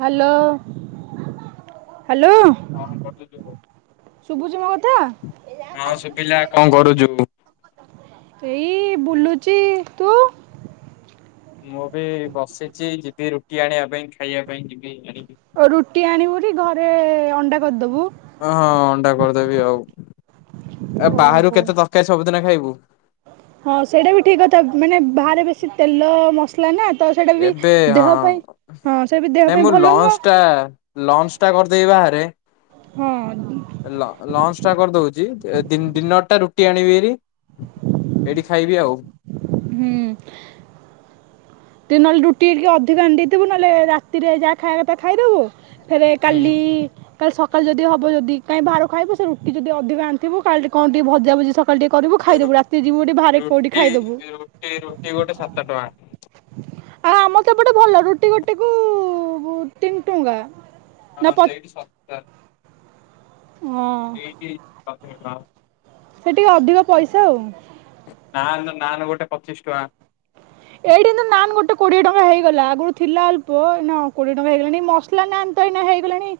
Hello hello କଣ କରୁଛୁ? ଶୁଭୁଚି ମୋ କଥା ହଁ ଶୁଭିଲା କଣ କରୁଛୁ? ଏଇ ବୁଲୁଚି ତୁ ମୁଁ ଏବେ ବସିଛି ଯିବି ରୁଟି ଆଣିବା ପାଇଁ ଖାଇବା ପାଇଁ ଯିବି ଆଣି ରୁଟି ଆଣିବୁ ଘରେ ଅଣ୍ଡା କରିଦବୁ ହଁ ଅଣ୍ଡା କରିଦେବି ଆଉ ବାହାରୁ ଓହୋ। କେତେ ତରକାରୀ ସବୁଦିନ ଖାଇବୁ ହଁ ସେଇଟା ବି ଠିକ୍ କଥା ମାନେ ବାହାରେ ବେଶି ତେଲ ମସ ଲା ନା ତ ସେଇଟା ବି ଏବେ ଦେହ ହଁ ପାଇଁ ହଁ ସେଟା ବି ଦେହ ନାଇଁ ପାଇଁ ମୁଁ ଭଲ ଲଞ୍ଚ ନୁହଁ ଟା ଲଞ୍ଚ ଟା କରିଦେବି ବାହାରେ ହଁ ଲଞ୍ଚ ଟା କରିଦଉଛି ଡିନର ଟା ରୁଟି ଆଣିବିରି ଏଇଠି ଖାଇବି ଆଉ ହୁଁ ତ ନହେଲେ ରୁଟି ଟିକେ ଅଧିକା ଆଣିଦେଇଥିବୁ ନହେଲେ ରାତିରେ ଯହା ଖାଇବା କଥା ଖାଇଦବୁ ଫେରେ ହୁଁ। କାଲିଇ କାଲି ସକାଳ ଯଦି ହବ ଯଦି କାଇଁ ବାହାରୁ ଖାଇବୁ ସେ ରୁଟି ଯଦି ଅଧିକ ଆଣିଥିବୁ କାଲି କଣ ଟିକେ ଭଜା ଭୁଜି ସକ କାଲି ଟିକେ କରିବୁ ଖାଇଦବୁ ରାତି ଯିବୁ ହେଟେ ବାହାରେ କେଉଠି ଖାଇଦବୁ। ଏଠି ରୁଟି ଗୋଟେ ସାତ ଟଙ୍କା। ଆଉ ଆମର ତ ଏପଟେ ଭଲ ରୁଟି ଗୋଟେକୁ ଉ ତିନି ଟଙ୍କା। ନା ହଁ ପ ସେଇଠି ଶସ୍ତା। ହଁ ଏଇଠି ଅଧିକ ଟଙ୍କା। ସେଠି ଟିକେ ଅଧିକ ପଇସା ଆଉ। ନାନ ନାନ ଗୋଟେ ପଚିଶ ଟଙ୍କା। ଏଇଠି କିନ୍ତୁ ନାନ ଗୋଟେ କୋଡିଏ ଟଙ୍କା ହେଇଗଲା ଆଗରୁ ଥିଲା ଅଳ୍ପ ଏଇନା କୋଡିଏ ଟଙ୍କା ହେଇଗଲାଣି ମସ ମସଲା ନାନ୍ ତ ଏଇନା ହେଇଗଲାଣି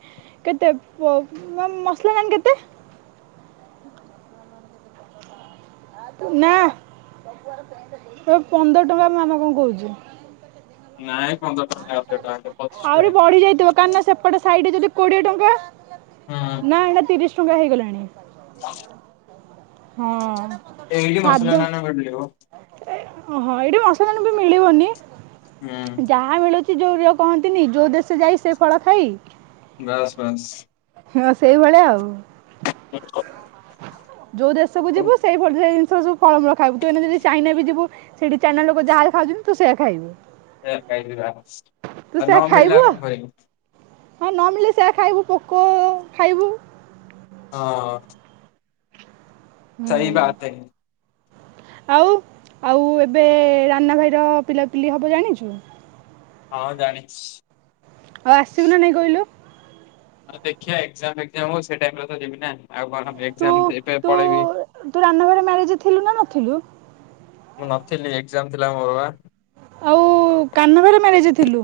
କେତେ ମସଲା ନାନ୍ କେତେ? ନା ଏ ପନ୍ଦର ଟଙ୍କା ମାମା କଣ କହୁଚି। ନାଇଁ ପନ୍ଦର ଟଙ୍କା ଅଠର ଟଙ୍କା କ ଆହୁରି ବଢି ଯାଇଥିବ କାହିଁକିନା ସେପଟ ସାଇଡ଼ରେ ଯଦ କୋଡିଏ ଟଙ୍କା ହୁଁ ନା ତିରିଶ ଟଙ୍କା ହୋଇଗଲାଣି। [unintelligible] ହଁ ଅଁ। ଏଇଡି ମସଲା ନାନ ମିଳିବ। ହଁ ଏଇଠି ମସଲା ନାନ ବି ମିଳିବନି ହୁଁ ଯାହା ମିଳୁ ଚି ଯୋଉ କହନ୍ତିନି ଯୋଉ ଦେଶ ଯାଇ ସେ ଫଳ ଖାଇ ବାସ୍ ବାସ୍। ହଁ ସେଇଭଳିଆ ଆଉ। [inaudible] ଯୋଉ ଦେଶକୁ ଆଉ ଯିବୁ ସେଇ ଭଳିଆ ଜିନିଷ ସବୁ [unintelligible] ଖାଇବୁ ତୁ ଯଦି ଚାଇନା ବି ଯିବୁ ସେଇଠି ଚାଇନା ଲୋକ ଯାହା ଖାଉଛନ୍ତି ତୁ ସେୟା ଖାଇବୁ। ସେୟା ଖାଇବି [unintelligible] ଆଉ ତୁ ନ ସେୟା ମିଳିଲେ ଖାଇବୁ ଆଉ କଣ ଖାଇବି। ହଁ ନ ମିଳିଲେ ସେୟା ଖାଇବୁ ପୋକ ଓ- ଖାଇବୁ ହଁ ଅଁ ହୁଁ। ବାତ ହେ ଆଉ ଆଉ ଏବେ ରାନା ଭାଇର ପିଲାପିଲି ହେବ ଜାଣିଚୁ? ହଁ ଜାଣିଛି ଇ। ଆଉ ଆସିବୁ ନା ନାଇଁ କଇଲୁ? ଦେଖିବା ଏକ୍ଜାମ ଫେକଜାମ ହଉ ସେ ଟାଇମ ରେ ତ ଯିବି ନା ଆଉ କଣ ତୁ ଏଜାମ ଏବେ ତୁ ପଳେଇବି। ତୁ ରାନୁ ଘର ମ୍ୟାରେଜ ଥିଲୁ ନା ନଥିଲୁ? ମୁଁ ନଥିଲି ଏକ୍ଜାମ ଥିଲା ମୋର ବା। ଆଉ ଉ କାହ୍ନୁ ଭାଇର ମ୍ୟାରେଜ୍ ରେ ଥିଲୁ?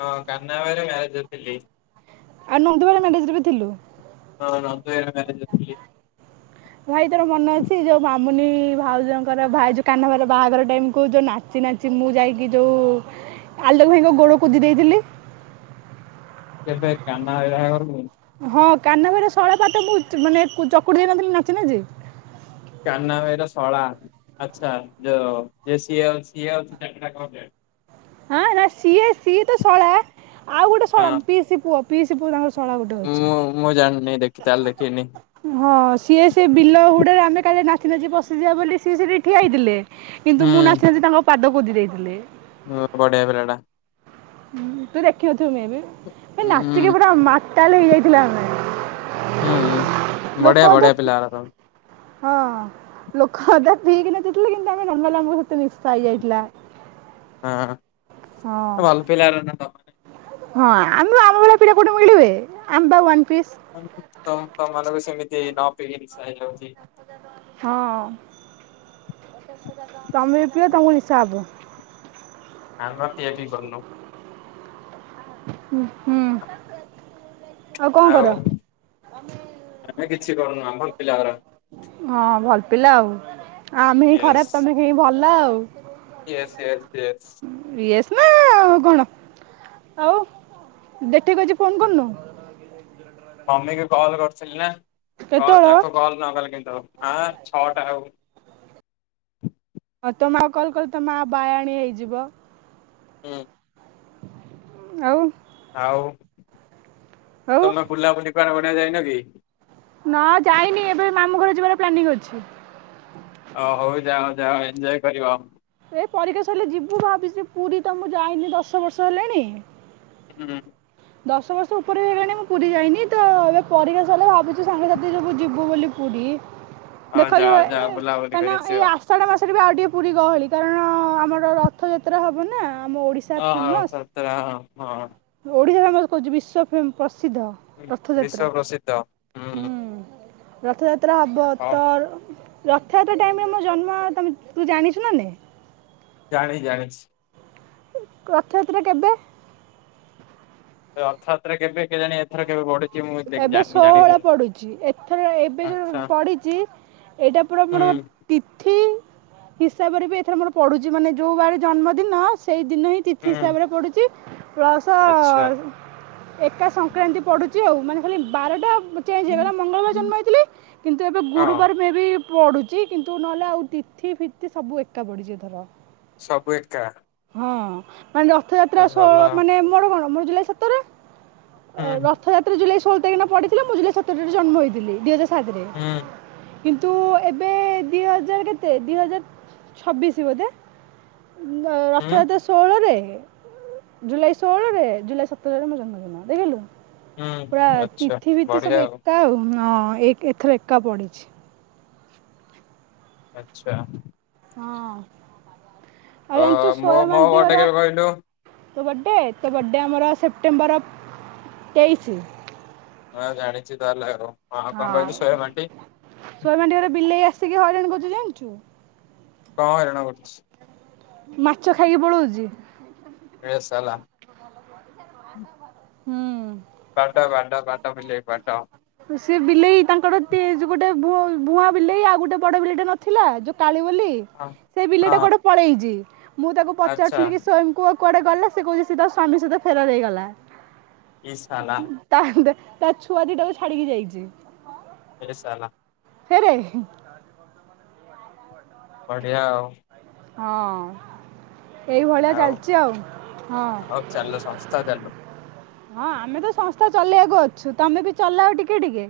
ହଁ କାହ୍ନା ଭାଇର ମ୍ୟାରେଜ୍ ରେ ଥିଲି। ଆଉ ନନ୍ଦ ଭାଇ ମ୍ୟାରେଜ ବି ଥିଲୁ? ହଁ ନନ୍ଦ ଭାଇ ଙ୍କ ମ୍ୟାରେଜ ରେ ଥିଲି। ଭାଇ ତୋର ମନ ଅଛି ଯୋଉ ମାମୁନି ଇ ଭାଉଜଙ୍କର ଭାଇ ଯୋଉ କାହ୍ନା ଭାଇର ବାହାଘର ଟାଇମ କୁ ଯୋଉ ନାଚି ନାଚି ଚି ମୁଁ ଯାଇକି ଯଉ ଆଲୋକ ଭାଇଙ୍କ ଗୋଡ଼ କୁଦି ଦେଇଥିଲି। କେବେ କାହ୍ନାଭାଇ ବାହାଘରକୁ? ହଁ କାହ୍ନା ଭାଇର ଶଳା ପାଦ ମୁଁ ମାନେ ଚକୁଡି ଦେଇନଥିଲି ନାଚିନାଚି। କାହ୍ନା ଭାଇର ଶଳା ଆଚ୍ଛା ଯୋଉ ଯ ସିଏ ସିଏ ଅ ଚଟାର୍ଡ଼ ଆକାଉଣ୍ଟଟ। ହଁ ନା ସିଏ ସିଏ ତ ଶଳା ଆଉ ଗୋଟେ ହଁ ଶଳା ପିଇସି ପୁଅ ପିଇସି ପୁଅ ତାଙ୍କର ଶଳା ଗୋଟେ ମୁଁ ଅଛି। ମୁଁ ଜାଣିନି ଦେଖି ତାହେଲେ ଦେଖେଇିନି। ହଁ ସିଏ ସେ ବିଲ ହୁଡରେ ଆମେ କାଲି ନାଚ ନାଚି ପଶିଯିବା ବୋଲି ସିଏ ସେଠି ଠିଆ ହେଇଥିଲେ। କିନ୍ତୁ ମୁଁ ନାଚି ନାଚି ତାଙ୍କ ପାଦ କୋଦି ଦେଇଥିଲି। ହଁ ବଢିଆ ପିଲଟା। ହୁଁ ତୁ ଦେଖିନଥିବୁ ମେ ବି। ସେ ନାଚିକି ହୁଁ ପୁରା ମାତାଲ ହେଇଯାଇଥିଲା ଆମେ। ହୁଁ ଲୋକ ବଢ଼ିଆ ଅଧେ ବଢିଆ ପିଲାରା ତ। ହଁ ଲୋକ ଅଧା ପିଇକି ନାଚୁଥିଲେ କିନ୍ତୁ ଆମେ ନର୍ମାଲି ଆମ ସ ମିଶା ହେଇଯାଇଥିଲା। ହଁ ଭଲ ପିଲାରା ତମେ। ହଁ ଆମ ଆମ ଭଳିଆ ପିଲା କୋଉଠି ମିଳିବେ ଆମେପା ୱନ୍ ପିସ୍। ତ ତ ମାନଙ୍କୁ ସେମିତି ନ ପିଇକିନି ନିସା ହେଇଯାଉଛି। ହଁ ତମେ ବି ପିଅ ତମଙ୍କୁ ନିସା ହବ। ଆମ ପିଆ ପୁଇ କରୁନୁ। ହୁଁ କଣ ଆଉ କର? ଆମେ କିଛି କରୁନୂ ଆମର ପିଲାରା ସବୁ। ହଁ ଭଲ ପିଲା ଆଉ ଆମେ ହି ଖରାପ ତମେ ହିଁ ଭଲ ଆଉ। Yes yes yes. ଇଏସ୍ ନାଁ ଆଉ କଣ ଆଉ ଦେଠିକ ଅଛି ଫୋନ୍ କରିନୁ। ମମିକି କଲ୍ କରିଥିଲି ନାଁ ହଁ କେତେବେଳ? ତାକୁ କଲ୍ ନ କଲେ କେମିତି ହବ ଆଁ ଛଅଟା ଆଉ। ହଁ ତମେ ଆଉ କଲ୍ କଲେ ତ ମା ବାଆଣୀ ହେଇଯିବ। ହୁଁ ଆଉ ଆଉ ଆଉ ତମେ ବୁଲାବୁଲି କୁଆଡେ ଗୋଟେ ଯାଇନ କି? ନାଁ ଯାଇନି ଏବେ ମାମୁଁ ଘରେ ଯିବାର ପ୍ଲାନିଂ ଅଛି। ଅ ହଉ ଯାଅ ଯାଅ ଏନ୍ଞ୍ଜଏ କରିବ। ଏ ପରିକା ସରିଲେ ଯିବୁ ଭାବିଛି ପୁରୀ ତ ମୁଁ ଯାଇନି ଦଶ ବର୍ଷ ହେଲାଣି। ହୁଁ ଦଶ ବର୍ଷ ଉପରେ ହେଇଗଲାଣି ମୁଁ ପୁରୀ ଯାଇନି, ତ ଏବେ ପରକ୍ଷା ସରିଲେ ଭାବୁଛୁ ସାଙ୍ଗସାଥି ସବୁ ଯିବୁ ବୋଲି ପୁରୀ। ହଁ ଦେଖ ଯୋ ଯାଅ ଯାଅ ବୁଲାବୁଲି କାନ କରି ଏ ଆସିବ। ଆ ଆଷାଢ଼ ମାସରେ ବି ଆଉ ଟିକେ ପୁରୀ ଗହଳି କାରଣ ଆମର ରଥଯାତ୍ରା ହେବ ନା ଆମ ଓଡ଼ି ହଁ ହତରା ହଁ ଓଡିଶା ଫେମସ କହୁଚୁ, ବିଶ୍ଵ ଫେମସ୍ ପ୍ରସିଦ୍ଧ ରଥଯାତ୍ରା ବିଶ୍ଵ ପ୍ରସିଦ୍ଧ। ହୁଁ ହୁଁ। ରଥଯାତ୍ରା ହବ ହଁ ତ ରଥଯାତ୍ରା ଟାଇମ୍ ରେ ମୋ ଜନ୍ମ ତମେ ତୁ ଜାଣିଛୁ ନା ନାଇଁ? ଜାଣି ଜାଣିଛି। ରଥଯାତ୍ରା କେବେ? ରଥଯାତ୍ରା କେବେ କେ ଜାଣି ରେ କେବେ ବଡିଛି ମୁଁ ଏବେ ଜାଣିନି ଜାଣିନି। ଷୋହଳ ପଡୁଛି ଏଥର ଏବେ ଯୋଉ ଆଚ୍ଛା ପଡିଚି ଏଇଟା ପୁରା ହୁଁ ମୋର ତିଥି ହିସାବରେ ବି ଏଥର ମୋର ପଡୁଛି ମାନେ ଯୋଉ ବାର ଜନ୍ମଦିନ ସେଇ ଦିନ ହିଁ ତିଥି ହୁଁ ହିସାବରେ ପଡୁଚି। ପ୍ଲସ୍ ଆଚ୍ଛା। ଏକା ସଂକ୍ରାନ୍ତି ପଡୁଚି ଆଉ ମାନେ ଖାଲି ବାରଟା ଚେଞ୍ଜ ହେଇଗଲା ମଙ୍ଗଳବାର ଜନ୍ମ ହେଇି କିନ୍ତୁ ଏବେ ହଁ ଗୁରୁବାର ମେ ବି ପଡ଼ୁଛି କିନ୍ତୁ ନହେଲେ ଆଉ ତିଥି ଫିତି ସବୁ ଏକା ପଡ଼ିଛି ଏଥର ସବୁ ଏକା। ହଁ ମାନେ ରଥଯାତ୍ରା ଭଲ ଷୋହଳ ମାନେ ମୋର କଣ ମୋର ଜୁଲାଇ ସତରରେ ହୁଁ ରଥଯାତ୍ରା ଜୁଲାଇଷୋହଳ ତାଖକିନ ପଥିଲା ମୁଁ ଜୁଲାଇ ସତରରେ ଜନ୍ମ ହେଥିଲି ଦି ହଜାର ହୁଁ [inaudible] କିନ୍ତୁ ଏବେ ଦି ହଜାର କେତେ ଦି ହଜାର ଛବିଶ ବୋଧେ [unintelligible] ଅଠ ହୁଁ ହଜାର ଷୋହଳରେ ଜୁଲାଇ ଷୋହଳରେ ଜୁଲାଇ ସତରରେ ମୋ ଜନ୍ମଦିନ ଦେଖିଲୁ। ପୁରା ହୁଁ ଆଚ୍ଛା ତିଥି ଭତି ବଢିଆ ସବୁ ଆଉ। ଏକା ଆଉ ଏଥର ଏକା ପଡିଛି। ଆଛା। ହଁ ଆଉ ଅ ଜାଣିଛି ମୋ ସୋୟମ ମୋ ଆଣ୍ଟି ଘରଟା ଘର କେବେ କହିଲୁ? ତୋ ବର୍ଥଡେ ତୋ ବର୍ଥଡେ ଆମର ସେପ୍ଟେମ୍ବର ତେଇଶି। ହ ଜାଣିଛି ତାହେଲେ ଆଉ ହଁ କଣ କହିଲୁ ଶହେ ମାଟି ସ୍ୱୟଂ ଅଣ୍ଟୀ ଘରରେ ବିଲେଇ ଆସିକି ହଇରାଣ କରୁଛୁ ଜାଣିଛୁ। କଣ ହଇରାଣ କରୁଛି। ମାଛ ଖାଇକି ପଳଉଛି। ହେ ସାଲା [inaudible] ହୁଁ। ବାଡା ବାଡା ବାଡା ବିଲେଇକୁ ବାଡା। ସେ ବିଲେଇ ତାଙ୍କର ଯଉ ଗୋଟେ ଭୁଆଁ ବିଲେଇ ଆଉ ଗୋଟେ ବଡ ବିଲେଇଟେ ନଥିଲା ଯୋଉ କାଳି ବୋଲି ସେ ବିଲଟା ହଁ ଗୋଟେ ପଳେଇଛି ମୁଁ ତାକୁ ଆଚ୍ଛା ପଚାରୁଥିଲି କି ସ୍ଵୟଂକୁ କୁଆଡେ ଗଲେ ସେ କହୁଛି ସେ ତା ସ୍ଵାମୀ ସହିତ ଫେରାର ହେଇଗଲା। ଇ ସାଲା ତା ତା ଛୁଆ ଦିଟାକୁ ଛାଡିକି ଯାଇଛି। ହେ ସାଲା [unintelligible] ବଡ଼ିଆ ଆଉ। ହଁ। ଏଇଭଳିଆ ଚାଲିଛି ଆଉ ହଁ। ହଉ ଚାଲୁ ସଂସ୍ଥା ଚାଲୁ ହଁ ଆମେ ତ ସଂସ୍ଥା ଚଲେଇକୁ ଅଛୁ ତମେ ବି ଚଲାଅ ଟିକେ ଟିକେ।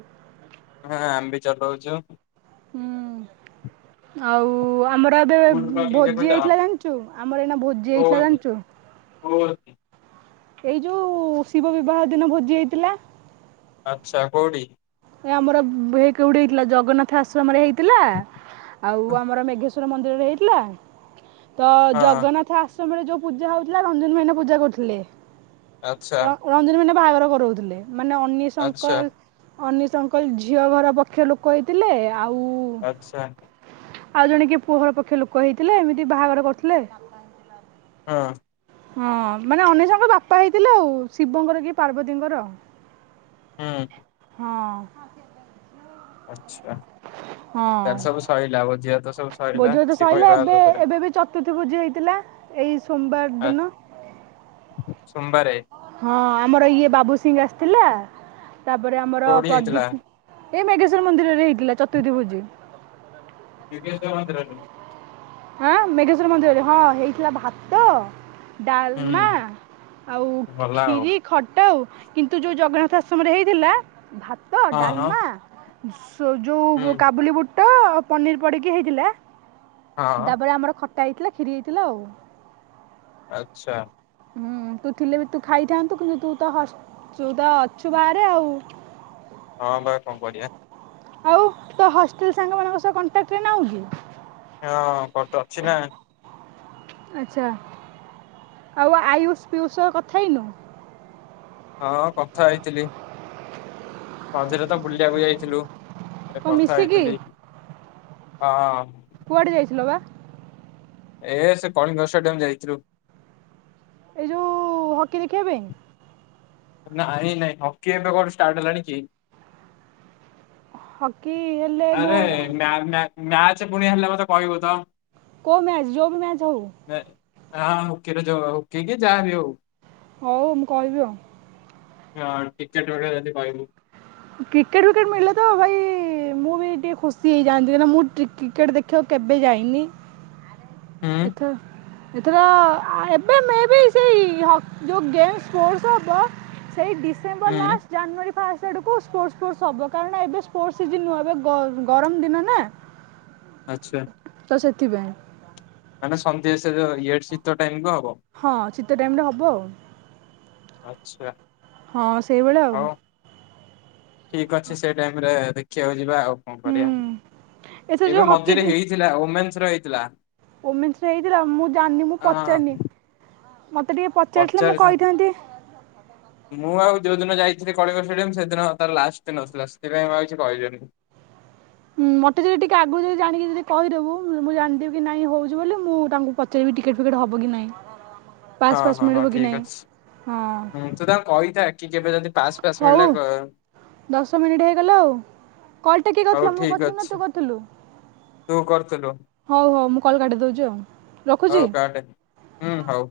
ହଁ ଆମେ ବି ଚଲଉଛୁ। ହୁଁ ଆଉ ଆମର ଏବେ ଭୋଜି ହେଇଥିଲା ଜାଣିଛୁ ଆମର ଏଇନା ଭୋଜି ହେଇଥିଲା କୋଉଠି ଜାଣିଛୁ। [inaudible] ଏଇ ଯୋଉ ଶିବ ବିବାହ ଦିନ ଭୋଜି ହେଇଥିଲା। ଆଚ୍ଛା କୋଉଠି। ଏ ଆମର କେଉଠି ହେଇଥିଲା ଜଗନ୍ନାଥ ଆଶ୍ରମରେ ହେଇଥିଲା ଆଉ ଆମର ମେଘ ମନ୍ଦିର ହେଇଥିଲା ତ ହଁ ଜଗନ୍ନାଥ ଆସ ସମୟରେ ଯୋଉ ପୂଜା ହଉଥିଲା ରଞ୍ଜନ ଭାଇନା ପୂଜା କରୁଥିଲେ। ର ଆଚ୍ଛା। ରଞ୍ଜନ ଭାଇନା ବାହାଘର କରାଉଥିଲେ ମାନେ ଅନିଶ ଆଚ୍ଛା ଅଙ୍କଲ ଅନିଶଙ୍କର ଝିଅ ଘର ପକ୍ଷର ଲୋକ ହେଇଥିଲେ ଆଉ ଆଚ୍ଛା। ଆଉ ଜଣେ କିଏ ପୁଅର ପକ୍ଷ ଲୋକ ହେଇଥିଲେ ଏମିତି ବାହାଘର କରୁଥିଲେ। ହଁ। ହଁ ମାନେ ଅନ୍ୱେଷାଙ୍କ ବାପା ହେଇଥିଲେ ଆଉ ଶିବଙ୍କର କି ପାର୍ବତୀଙ୍କର। ହୁଁ। ହଁ। ଆଚ୍ଛା। ହୁଁ ତାର ହଁ ସବୁ ସରିଲା ଭୋଜିଆ ତ ସବୁ ସରିଲା ଭୋଜି ଭାତ ଶିବ ସରିଲା ବିବାହ ଏବେ ସରିଲା। ଏବେ ବି ଚତୁର୍ଥୀ ଭୋଜି ହେଇଥିଲା। ଏଇ ସୋମବାର ଆ, ଦିନ। ସୋମବାରେ। ହଁ ଆମର ଇଏ ବାବୁ ସିଂ ଆସିଥିଲା। ତାପରେ ଆମର କୋଉଠି ହେଇଥିଲା ପ୍ରଦି ଉଁ ଏ ମେଘେଶ୍ୱର ମନ୍ଦିରରେ ହେଇଥିଲା ଚତୁର୍ଥୀ ଭୋଜି। ମେଘେଶ୍ଵର ମନ୍ଦିରରେ। ଆଁ ମେଘେଶ୍ଵର ମନ୍ଦିରରେ ହଁ ହେଇଥିଲା ଭାତ। ଡାଲମା ହୁଁ ଆଉ ଖୀ ଭଲ ଆଉ କ୍ଷୀରି। ଖଟା ଆଉ କିନ୍ତୁ ଯଉ ଜଗନ୍ନାଥ ଆଶ୍ରମରେ ହେଇଥିଲା ଭାତ, ହଁ ହଁ ଡାଲମା। ସ ହୁଁ ଯୋଉ କାବୁଲି ବୁଟ, ପନିର ପଡିକି ହେଇଥିଲା। ହଁ ତାପରେ ଆମର ଖଟା ହେଇଥିଲା କ୍ଷୀରି ହେଇଥିଲା ଆଉ। ଆଚ୍ଛା। ହୁଁ ତୁ ଥିଲେ ବି ତୁ ଖାଇଥାନ୍ତୁ କିନ୍ତୁ ତୁ ତ ହସ ତୁ ତ ଅଛୁ ବାହାରେ ଆଉ। ହଁ ବା କଣ କରିବା। ଆଉ ତୋ ହଷ୍ଟେଲ ସାଙ୍ଗ ମାନଙ୍କ ସହ କଣ୍ଟାକ୍ଟରେ ନାଉଁ କି? ହଁ କ ତ ଅଛି ନା। ଆଚ୍ଛା। ଆଉ ଆୟୁଷ, ପିୟୁଷ ସହ କଥା ହେଇନୁ। ହଁ କଥା ହେଇଥିଲି। ମଝିରେ ତ ବୁଲିବାକୁ ଯାଇଥିଲୁ। ଏ କ'ଣ କଥା ମିଶିକି ହେଇଥିଲି ହଁ। କୁଆଡେ ଯାଇଥିଲ ବା? ଏ ସେ କଳିଙ୍ଗ ଷ୍ଟାଡିୟମ ଯାଇଥିଲୁ। ଏଇ ଯଉ ହକି ଦେଖିବା ପାଇଁ। ନାଇଁ ନାଇଁ ହକି ଏବେ କଣ ଷ୍ଟାର୍ଟ ହେଲାଣି କି। ହକି ହେଲେ ମୁଁ ଆରେ କେଉଁ ମ୍ୟା-ମ୍ୟା-ମ୍ୟାଚ ପୁଣି ହେଲେ ମତେ କହିବୁ ତ। କଉ ମ୍ୟାଚ? ଯଉ ବି ମ୍ୟାଚ୍ ହଉ। ଏ ହଁ ହକିରେ ଯଉ ହକି କି ଯାହା ବି ହଉ। ହଉ ମୁଁ କହିବି ଆଉ। ହଁ ଟିକେଟ [unintelligible] ଯଦି ପାଇଲୁ। କ୍ରିକେଟ ଫିକେଟ ମିଳିଲେ ତ ଭାଇ ମୁଁ ବି ଟିକେ ଖୁସି ହେଇଯାନ୍ତି କାହିଁକି ନା ମୁଁ ଟ୍ରି କିକେଟ ଦେ ଖିବାକୁ କେବେ ଯାଇନି। ହୁଁ ଏଥ। ଏଥର ଆ ଏବେ ମେ ବି ସେଇ ହ ଯୋଉ ଗେସ ସ୍ପୋର୍ଟସ ହବ। ସେଇ ଡିସେମ୍ବର ହୁଁ ଲାଷ୍ଟ ଜାନୁଆରୀ। ଫାର୍ଷ୍ଟ ଆଡ଼କୁ ସ୍ପୋର୍ଟସ ସ୍ପୋର୍ଟସ ହବ କାରଣ ଏବେ ସ୍ପୋର୍ଟସ ସିଯିନ ନୁହ ଏବେ ଗ-ଗରମ ଦିନ ନା। ଆଚ୍ଛା। ତ ସେଥିପାଇଁ। ମାନେ ସନ୍ଧ୍ୟା [unintelligible] ଇଏ ଶୀତ ଟାଇମ କୁ ହବ। ହଁ ଶୀତ ଟାଇମ ରେ ହବ ଆଉ। ଆଚ୍ଛା। ହଁ ସେଇଭଳିଆ ଆଉ। ଠିକ୍ ଅଛି ସେଇ ଟାଇମ ରେ ଦେଖିବାକୁ ଯିବା ଆଉ। କଣ ହୁଁ, କରିବା ଏଥର ଏବେ ଯେଉଁ ହକି ମଝିରେ ହେଇଥିଲା ଓମେସ ହେଇଥିଲା। ଓମିନସ ହେଇଥିଲା ମୁଁ ଜାଣିନି ମୁଁ ହଁ ପଚାରିନି। ମୋତେ ଟିକେ ପଚାରିଥିଲେ ମୁଁ ପଚାରିଥାନ୍ତି। କହିଥାନ୍ତି। ମୁଁ ଆଉ ଯୋଉ ଦିନ ଯାଇଥିଲି କଳିଙ୍ଗ ଷ୍ଟାଡିୟମ ସେଦିନ ତାର ଲାଷ୍ଟ ଦିନ ଆସଥିଲା ସେଥିପାଇଁ ଆଉ କିଛି କହିଲେନି। ହୁ ମତେ ଯଦି ଟିକେ ଆଗରୁ ଯଦି ଜଣିକି ଯଦି କହିଦେବୁ ମୁଁ ଜାଣିଦବି କି ନାଇଁ ହଉଛି ବୋଲି ମୁଁ ତାଙ୍କୁ ପ ଚାରି ବି ଟିକେଟ୍ ଫିକେଟ୍ ହେବ କି ନାହିଁ? ହଁ ପାସ୍ ଫାସ୍ ହଁ ହଁ ମିଳିବ କି ଠିକ୍ ନାହିଁ ହଁ ଅଛି ତୁ ତାଙ୍କୁ କହିଥା କି କେବେ ଯଦି ପାସ୍ ଫାସ୍ ହଉ ମିଳିଲା କ ଦଶ ମିନିଟ୍ ହେଇଗଲା ଆଉ। କଲ ଟା କିଏ ହଉ କରିଥିଲା ମୁଁ ଠିକ କରିଥିଲି ନା ଅଛି। ତୁ କରିଥିଲୁ? ତୁ କରିଥିଲୁ। ହଉ ହଉ ମୁଁ କଲ୍ କାଟି ଦେଉଛି ଆଉ ହଉ ରଖୁଛି। କାଟେ ହୁଁ ହଉ।